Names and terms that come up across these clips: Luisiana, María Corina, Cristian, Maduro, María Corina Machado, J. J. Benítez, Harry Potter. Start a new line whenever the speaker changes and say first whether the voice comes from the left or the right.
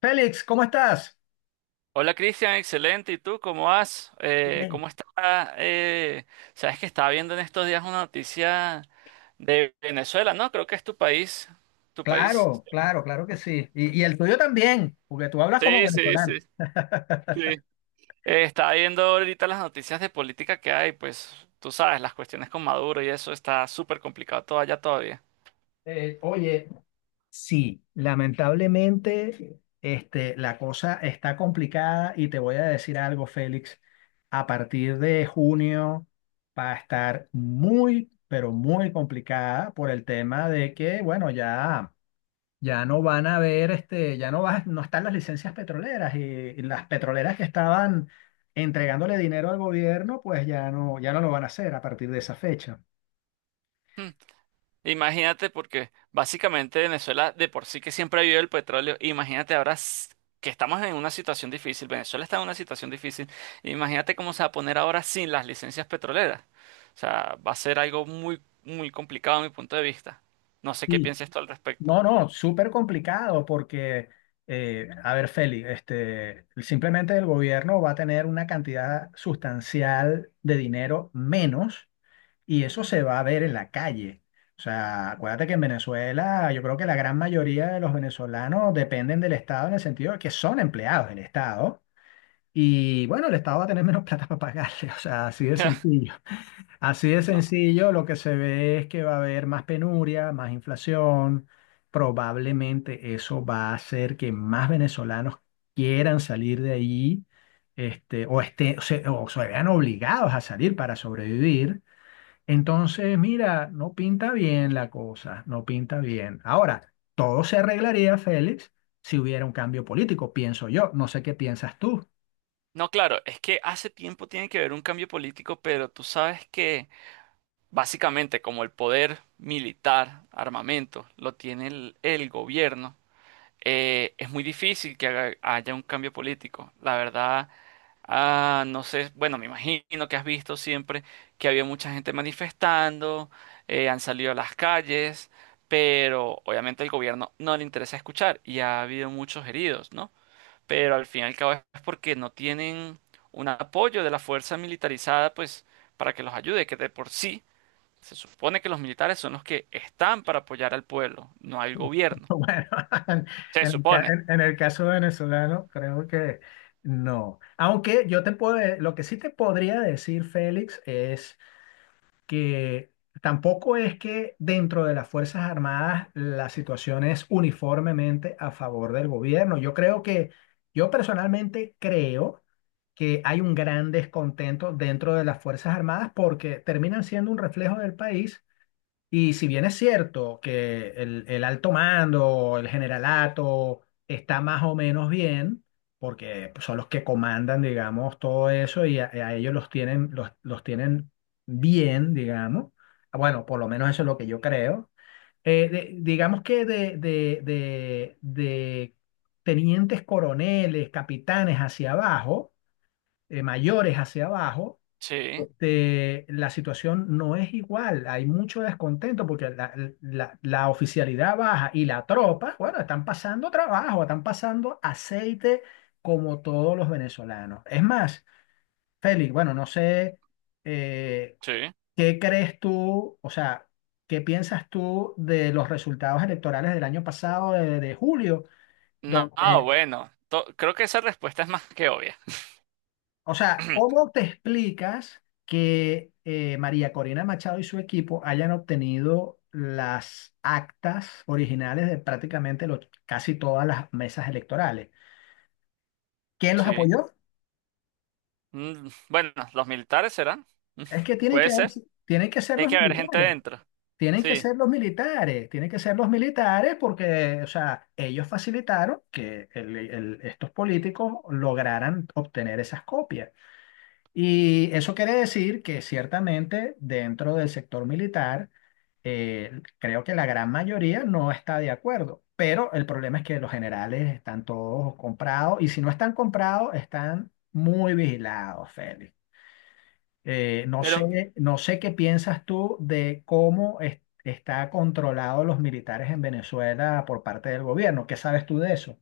left: Félix, ¿cómo estás?
right: Hola Cristian, excelente. ¿Y tú cómo vas?
left: Bien.
right: ¿Cómo está? eh, sabes que estaba viendo en estos días una noticia de Venezuela, ¿no? Creo que es tu país. ¿Tu país?
left: Claro, claro, claro que sí. Y el tuyo también, porque tú hablas como
right: Sí, sí,
left: venezolano.
right: sí, sí. Estaba viendo ahorita las noticias de política que hay, pues tú sabes, las cuestiones con Maduro y eso está súper complicado todo allá todavía.
left: Eh, oye, Sí, lamentablemente, este, la cosa está complicada y te voy a decir algo, Félix. A partir de junio va a estar muy, pero muy complicada por el tema de que, bueno, ya. Ya no van a haber, este, ya no vas, no están las licencias petroleras y las petroleras que estaban entregándole dinero al gobierno, pues ya no, ya no lo van a hacer a partir de esa fecha.
right: Imagínate, porque básicamente Venezuela de por sí que siempre ha vivido el petróleo. Imagínate ahora que estamos en una situación difícil. Venezuela está en una situación difícil. Imagínate cómo se va a poner ahora sin las licencias petroleras. O sea, va a ser algo muy, muy complicado a mi punto de vista. No sé qué
left: Sí.
right: piensas tú al respecto.
left: No, no, súper complicado porque, a ver, Feli, este, simplemente el gobierno va a tener una cantidad sustancial de dinero menos. Y eso se va a ver en la calle. O sea, acuérdate que en Venezuela yo creo que la gran mayoría de los venezolanos dependen del Estado en el sentido de que son empleados del Estado. Y bueno, el Estado va a tener menos plata para pagarle. O sea, así de sencillo. Así de
right: No.
left: sencillo, lo que se ve es que va a haber más penuria, más inflación. Probablemente eso va a hacer que más venezolanos quieran salir de allí, este, o, esté, o se vean obligados a salir para sobrevivir. Entonces, mira, no pinta bien la cosa, no pinta bien. Ahora, todo se arreglaría, Félix, si hubiera un cambio político, pienso yo. No sé qué piensas tú.
right: No, claro, es que hace tiempo tiene que haber un cambio político, pero tú sabes que básicamente como el poder militar, armamento, lo tiene el gobierno. Es muy difícil que haya un cambio político. La verdad, ah, no sé, bueno, me imagino que has visto siempre que había mucha gente manifestando, han salido a las calles, pero obviamente al gobierno no le interesa escuchar y ha habido muchos heridos, ¿no? Pero al fin y al cabo es porque no tienen un apoyo de la fuerza militarizada, pues, para que los ayude, que de por sí se supone que los militares son los que están para apoyar al pueblo, no al gobierno.
left: Bueno, en,
right: Se
left: el ca-
right: supone.
left: en el caso venezolano, creo que no. Aunque yo te puedo, de- lo que sí te podría decir, Félix, que tampoco es que dentro de las Fuerzas Armadas la situación es uniformemente a favor del gobierno. Yo creo que, yo personalmente creo que hay un gran descontento dentro de las Fuerzas Armadas porque terminan siendo un reflejo del país y si bien es cierto que el alto mando, el generalato, está más o menos bien, porque pues, son los que comandan, digamos, todo eso y a ellos los tienen bien, digamos. Bueno, por lo menos eso es lo que yo creo. De- digamos que de tenientes coroneles, capitanes hacia abajo, mayores hacia abajo,
right: Sí.
left: este, la situación no es igual. Hay mucho descontento porque la- la oficialidad baja y la tropa, bueno, están pasando trabajo, están pasando aceite como todos los venezolanos. Es más, Félix, bueno, no sé eh,
right: Sí.
left: qué crees tú, o sea, qué piensas tú de los resultados electorales del año pasado, de julio,
right: No, ah,
left: donde.
right: bueno, creo que esa respuesta es más que obvia.
left: O sea, ¿cómo te explicas que María Corina Machado y su equipo hayan obtenido las actas originales de prácticamente los- casi todas las mesas electorales? ¿Quién los
right: Sí.
left: apoyó?
right: Mm, bueno, los militares serán. Mm,
left: Es que tienen
right: puede
left: que,
right: ser.
left: tienen que ser
right: Tiene
left: los
right: que haber gente
left: militares,
right: dentro.
left: tienen que
right: Sí.
left: ser los militares, tienen que ser los militares porque, o sea, ellos facilitaron que el- estos políticos lograran obtener esas copias. Y eso quiere decir que ciertamente dentro del sector militar, creo que la gran mayoría no está de acuerdo, pero el problema es que los generales están todos comprados y si no están comprados, están muy vigilados, Félix. No
right: Pero,
left: sé, no sé qué piensas tú de cómo es- está controlado los militares en Venezuela por parte del gobierno. ¿Qué sabes tú de eso?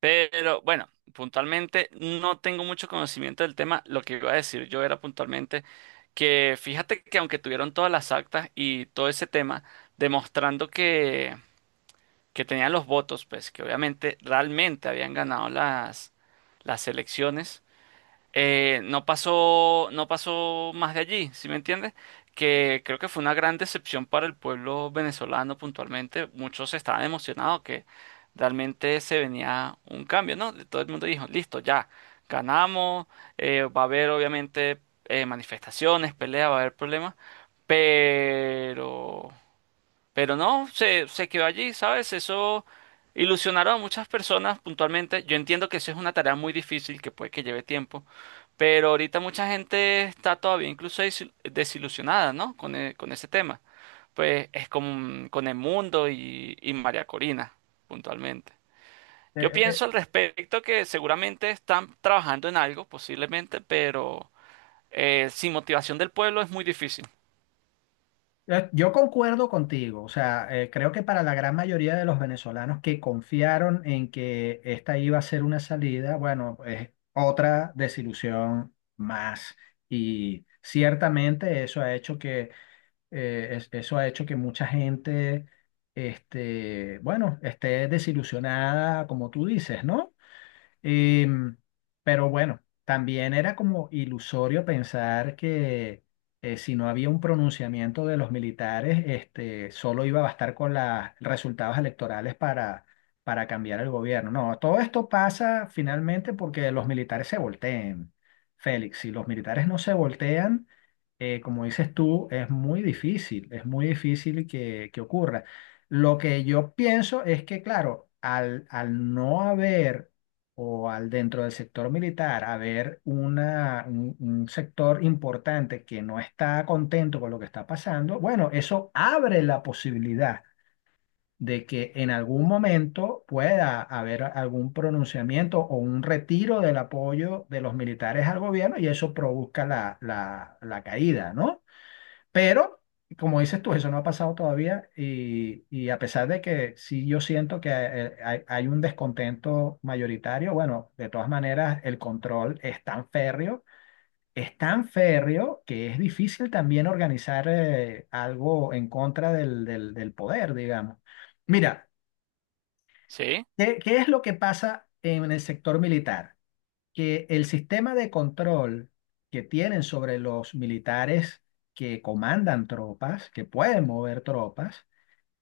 right: pero, bueno, puntualmente no tengo mucho conocimiento del tema. Lo que iba a decir yo era puntualmente que fíjate que aunque tuvieron todas las actas y todo ese tema, demostrando que tenían los votos, pues que obviamente realmente habían ganado las elecciones, no pasó, no pasó más de allí, ¿sí me entiendes? Que creo que fue una gran decepción para el pueblo venezolano puntualmente. Muchos estaban emocionados que realmente se venía un cambio, ¿no? Todo el mundo dijo, listo, ya, ganamos, va a haber obviamente manifestaciones, peleas, va a haber problemas, pero... Pero no, se quedó allí, ¿sabes? Eso ilusionaron a muchas personas puntualmente. Yo entiendo que eso es una tarea muy difícil, que puede que lleve tiempo, pero ahorita mucha gente está todavía incluso desilusionada, ¿no? Con, con ese tema. Pues es con el mundo y María Corina, puntualmente. Yo pienso al respecto que seguramente están trabajando en algo, posiblemente, pero sin motivación del pueblo es muy difícil.
left: Yo concuerdo contigo, o sea, creo que para la gran mayoría de los venezolanos que confiaron en que esta iba a ser una salida, bueno, es otra desilusión más. Y ciertamente eso ha hecho que, es- eso ha hecho que mucha gente, este, bueno, esté desilusionada, como tú dices, ¿no? Em, pero bueno, también era como ilusorio pensar que si no había un pronunciamiento de los militares, este, solo iba a bastar con los resultados electorales para cambiar el gobierno. No, todo esto pasa finalmente porque los militares se volteen, Félix. Si los militares no se voltean, como dices tú, es muy difícil que ocurra. Lo que yo pienso es que, claro, al, al no haber o al dentro del sector militar haber una, un sector importante que no está contento con lo que está pasando, bueno, eso abre la posibilidad de que en algún momento pueda haber algún pronunciamiento o un retiro del apoyo de los militares al gobierno y eso produzca la, la, la caída, ¿no? Pero, como dices tú, eso no ha pasado todavía y a pesar de que sí yo siento que hay, hay un descontento mayoritario, bueno, de todas maneras el control es tan férreo que es difícil también organizar algo en contra del, del- del poder, digamos. Mira,
right: ¿Sí?
left: ¿qué, qué es lo que pasa en el sector militar? Que el sistema de control que tienen sobre los militares que comandan tropas, que pueden mover tropas,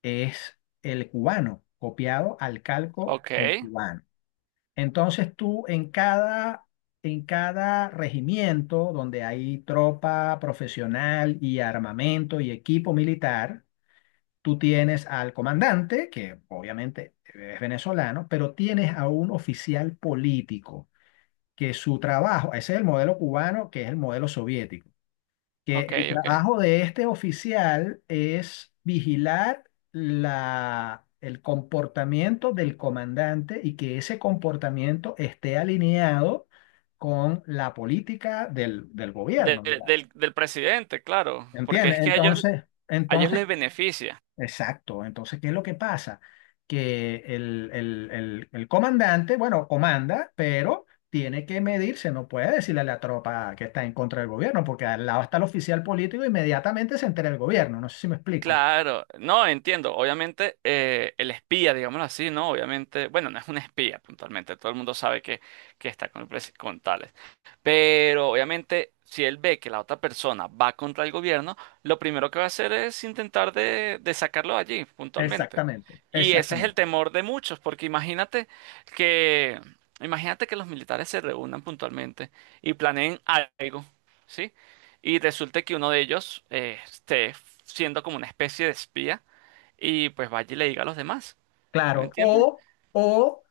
left: es el cubano, copiado al calco
right: Ok,
left: del cubano. Entonces tú en cada regimiento donde hay tropa profesional y armamento y equipo militar, tú tienes al comandante, que obviamente es venezolano, pero tienes a un oficial político que su trabajo, ese es el modelo cubano, que es el modelo soviético, que
right: ok,
left: el
right: ok.
left: trabajo de este oficial es vigilar la, el comportamiento del comandante y que ese comportamiento esté alineado con la política del, del gobierno,
right: Del, del presidente, claro, porque
left: ¿entiende?
right: es que
left: Entonces,
right: a ellos
left: entonces.
right: les beneficia.
left: Exacto. Entonces, ¿qué es lo que pasa? Que el comandante, bueno, comanda, pero tiene que medirse, no puede decirle a la tropa que está en contra del gobierno, porque al lado está el oficial político, inmediatamente se entera el gobierno. No sé si me explico.
right: Claro, no, entiendo. Obviamente, el espía, digámoslo así, ¿no? Obviamente, bueno, no es un espía puntualmente, todo el mundo sabe que está con, el con tales. Pero obviamente, si él ve que la otra persona va contra el gobierno, lo primero que va a hacer es intentar de sacarlo de allí, puntualmente.
left: Exactamente,
right: Y ese es el
left: exactamente.
right: temor de muchos, porque que, imagínate que los militares se reúnan puntualmente y planeen algo, ¿sí? Y resulta que uno de ellos esté siendo como una especie de espía y pues vaya y le diga a los demás. ¿Me
left: Claro,
right: entiendes?
left: o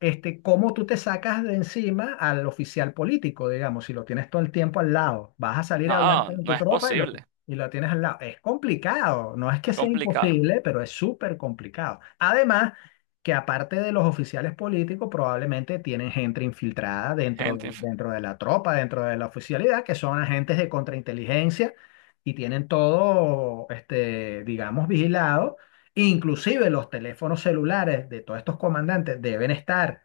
left: este, cómo tú te sacas de encima al oficial político, digamos, si lo tienes todo el tiempo al lado, vas a salir a hablar
right: No,
left: con
right: no
left: tu
right: es
left: tropa
right: posible.
left: y lo tienes al lado. Es complicado, no es que
right: Es
left: sea
right: complicado.
left: imposible, pero es súper complicado. Además, que aparte de los oficiales políticos, probablemente tienen gente infiltrada dentro,
right: Gente inf-
left: dentro de la tropa, dentro de la oficialidad, que son agentes de contrainteligencia y tienen todo, este, digamos, vigilado. Inclusive los teléfonos celulares de todos estos comandantes deben estar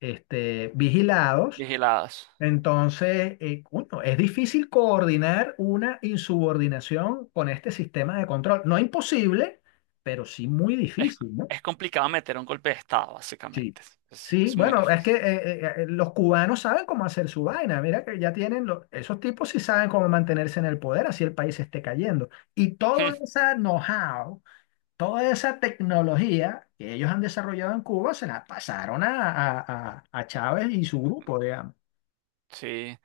left: este, vigilados.
right: vigiladas.
left: Entonces, coño, es difícil coordinar una insubordinación con este sistema de control. No imposible, pero sí muy
right: Es,
left: difícil, ¿no?
right: es complicado meter un golpe de estado,
left: Sí.
right: básicamente.
left: Sí,
right: Es muy
left: bueno, es que
right: difícil.
left: los cubanos saben cómo hacer su vaina. Mira que ya tienen, los- esos tipos sí saben cómo mantenerse en el poder, así el país esté cayendo. Y todo ese know-how, toda esa tecnología que ellos han desarrollado en Cuba se la pasaron a Chávez y su grupo, digamos.
right: Sí.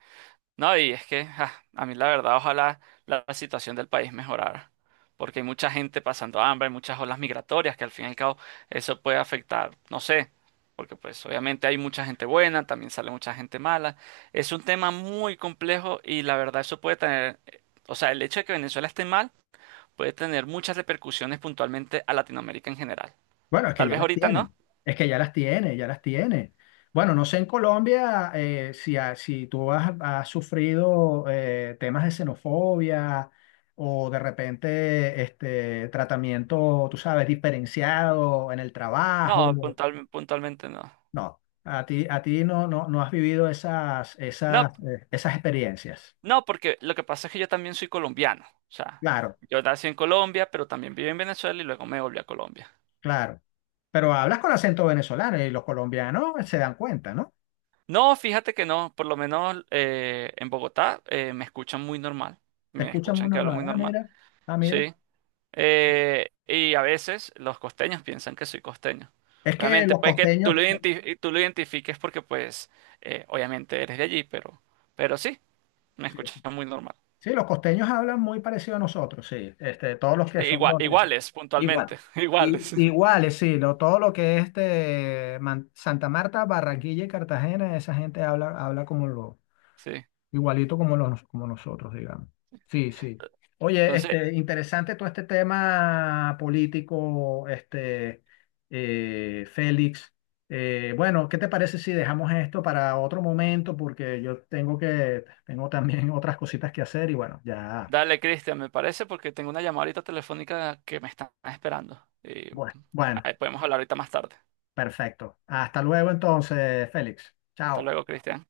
right: No, y es que ah, a mí la verdad, ojalá la situación del país mejorara, porque hay mucha gente pasando hambre, hay muchas olas migratorias que al fin y al cabo eso puede afectar, no sé, porque pues obviamente hay mucha gente buena, también sale mucha gente mala. Es un tema muy complejo y la verdad eso puede tener, o sea, el hecho de que Venezuela esté mal puede tener muchas repercusiones puntualmente a Latinoamérica en general.
left: Bueno, es que
right: Tal
left: ya
right: vez
left: las
right: ahorita no,
left: tienen, es que ya las tiene, ya las tiene. Bueno, no sé en Colombia si, ha- si tú has, has sufrido temas de xenofobia o de repente este tratamiento, tú sabes, diferenciado en el
right: no,
left: trabajo.
right: puntualmente no.
left: No, a ti no, no, no has vivido esas,
right: No,
left: esas, esas experiencias.
right: no, porque lo que pasa es que yo también soy colombiano. O sea,
left: Claro,
right: yo nací en Colombia, pero también viví en Venezuela y luego me volví a Colombia.
left: claro. Pero hablas con acento venezolano y los colombianos se dan cuenta, ¿no?
right: No, fíjate que no, por lo menos en Bogotá me escuchan muy normal.
left: Te
right: Me
left: escuchan muy
right: escuchan que hablo
left: normal.
right: muy
left: Ah,
right: normal.
left: mira, ah, mira.
right: Sí. Y a veces los costeños piensan que soy costeño.
left: Es que
right: Obviamente,
left: los
right: puede que tú
left: costeños,
right: lo tú lo identifiques porque, pues, obviamente eres de allí, pero sí, me
left: sí, sí.
right: escuchan muy normal.
left: Sí, los costeños hablan muy parecido a nosotros, sí. Este, todos los que
right: Sí,
left: son
right: igual,
left: los-
right: iguales,
left: igual.
right: puntualmente,
left: I-
right: iguales.
left: Iguales, sí, lo- todo lo que es este, Man- Santa Marta, Barranquilla y Cartagena, esa gente habla, habla como, lo-
right: Sí.
left: igualito como, los, como nosotros, digamos. Sí, sí. Oye,
right: Entonces,
left: este, interesante todo este tema político, este, Félix. Bueno, ¿qué te parece si dejamos esto para otro momento? Porque yo tengo que, tengo también otras cositas que hacer y bueno, ya,
right: dale, Cristian, me parece porque tengo una llamadita telefónica que me están esperando. Y
left: bueno, bueno,
right: ahí podemos hablar ahorita más tarde.
left: perfecto. Hasta luego entonces, Félix.
right: Hasta
left: Chao.
right: luego, Cristian.